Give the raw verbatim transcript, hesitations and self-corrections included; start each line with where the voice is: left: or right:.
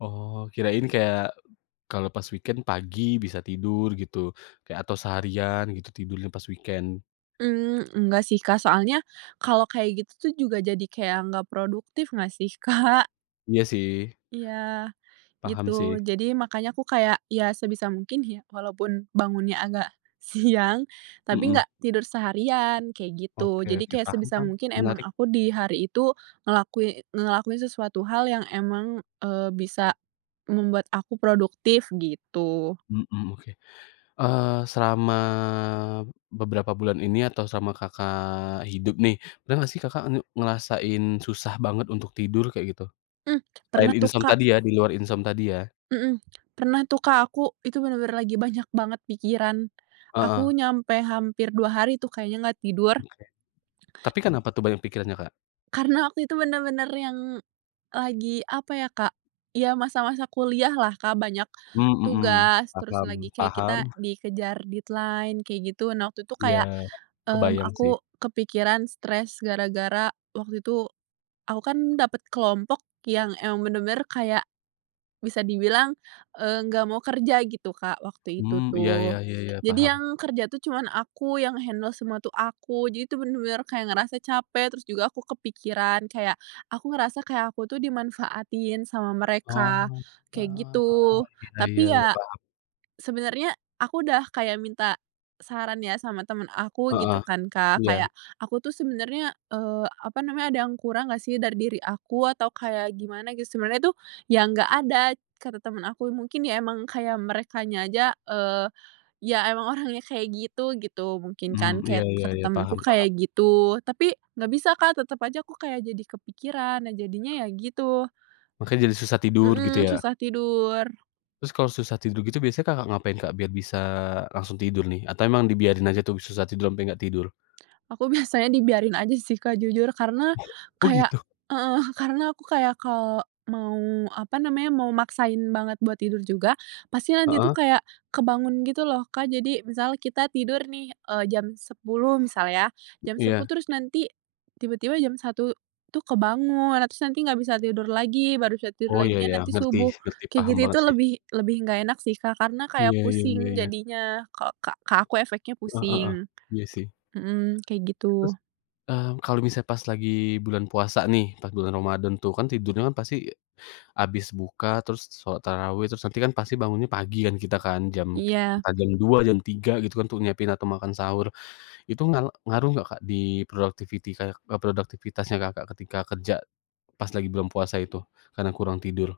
left: Oh, kirain kayak, kalau pas weekend pagi bisa tidur gitu, kayak atau seharian gitu, tidurnya pas weekend.
right: Mmm, nggak sih Kak, soalnya kalau kayak gitu tuh, juga jadi kayak nggak produktif, nggak sih Kak?
left: Iya sih.
right: Iya, gitu.
left: Paham sih.
right: Jadi, makanya aku kayak, ya sebisa mungkin ya, walaupun bangunnya agak siang, tapi
left: Mhm.
right: nggak tidur seharian kayak gitu,
left: Oke
right: jadi
left: oke,
right: kayak
left: paham
right: sebisa
left: paham,
right: mungkin emang
left: menarik.
right: aku di hari itu ngelakui ngelakuin sesuatu hal yang emang, eee, bisa membuat aku produktif, gitu.
left: Mhm, oke, eee, selama beberapa bulan ini, atau selama Kakak hidup nih. Pernah nggak sih Kakak nge ngerasain susah banget untuk tidur, kayak gitu?
right: Mmm,
left: Selain
right: pernah tuh
left: insom
right: Kak.
left: tadi ya, di luar insom tadi ya.
right: Mhm, pernah tuh Kak, aku itu benar-benar lagi banyak banget pikiran.
left: Heeh.
right: Aku nyampe hampir dua hari tuh, kayaknya nggak tidur.
left: Oke. Tapi kenapa tuh, banyak pikirannya Kak?
right: Karena, waktu itu benar-benar yang lagi, apa ya Kak, ya masa-masa kuliahlah Kak, banyak
left: Mhm mhm,
right: tugas, terus
left: paham
right: lagi kayak kita
left: paham.
right: dikejar deadline kayak gitu, nah waktu itu
left: Iya,
right: kayak, mmm,
left: kebayang sih.
right: aku kepikiran, stress gara-gara waktu itu, aku kan dapet kelompok yang emang benar-benar kayak, bisa dibilang, eee, nggak mau kerja gitu Kak, waktu itu
left: Mmm, iya iya
right: tuh.
left: iya iya,
right: Jadi,
left: paham.
right: yang kerja tuh cuman aku yang handle semua tuh aku, jadi tuh benar-benar kayak ngerasa capek, terus juga aku kepikiran kayak, aku ngerasa kayak aku tuh dimanfaatin sama mereka,
left: Oh,
right: kayak
left: ah,
right: gitu.
left: iya iya
right: Tapi
left: iya,
right: ya,
left: paham.
right: sebenarnya aku udah kayak minta saran ya, sama temen aku
left: Heeh.
right: gitu kan Kak,
left: Iya.
right: kayak "Aku tuh sebenarnya, eee, apa namanya ada yang kurang nggak sih dari diri aku, atau kayak gimana?" Gitu, sebenernya tuh, "Ya. nggak ada" kata temen aku, mungkin ya emang kayak merekanya aja, eee, ya emang orangnya kayak gitu gitu, mungkin
left: Mmm,
right: kan
left: iya
right: kayak
left: iya
right: kata
left: iya,
right: temenku
left: paham paham.
right: kayak gitu, tapi nggak bisa Kak, tetep aja aku kayak jadi kepikiran, nah jadinya ya gitu.
left: Makanya jadi susah tidur, gitu
right: Mhm,
left: ya?
right: susah tidur.
left: Terus kalau susah tidur gitu biasanya Kakak ngapain Kak, biar bisa langsung tidur nih? Atau emang dibiarin aja tuh, susah tidur sampai nggak tidur?
right: Aku biasanya dibiarin aja sih Kak, jujur. Karena,
left: Oh,
right: kayak
left: gitu?
right: heeh, karena aku kayak kalau mau, apa namanya, mau maksain banget buat tidur juga, pasti nanti tuh
left: Heeh.
right: kayak kebangun gitu loh Kak, jadi misal kita tidur nih, e jam sepuluh misal ya, jam sepuluh
left: Iya.
right: terus nanti tiba-tiba jam satu tuh kebangun, terus nanti nggak bisa tidur lagi, baru bisa tidur
left: Oh, iya iya,
right: laginya nanti
left: ngerti
right: subuh
left: ngerti,
right: kayak
left: paham
right: gitu
left: banget
right: itu
left: sih.
right: lebih lebih nggak enak sih Kak, karena
left: Iya
right: kayak
left: iya iya
right: pusing
left: iya.
right: jadinya ka ke ke aku efeknya
left: Heeh heeh,
right: pusing
left: iya sih.
right: mhm, kayak
left: Terus,
right: gitu.
left: eee, kalau misalnya pas lagi bulan puasa nih, pas bulan ramadhan tuh, kan tidurnya pasti, habis buka terus sholat tarawih, terus nanti kan pasti bangunnya pagi kan, kita kan, jam
right: Iya.
left: entah jam dua, jam tiga, gitu kan, untuk nyiapin, atau makan sahur. Itu nga ngaruh nggak Kak, di productivity kayak ke produktivitasnya Kakak ketika kerja, pas lagi bulan puasa itu, karena kurang tidur?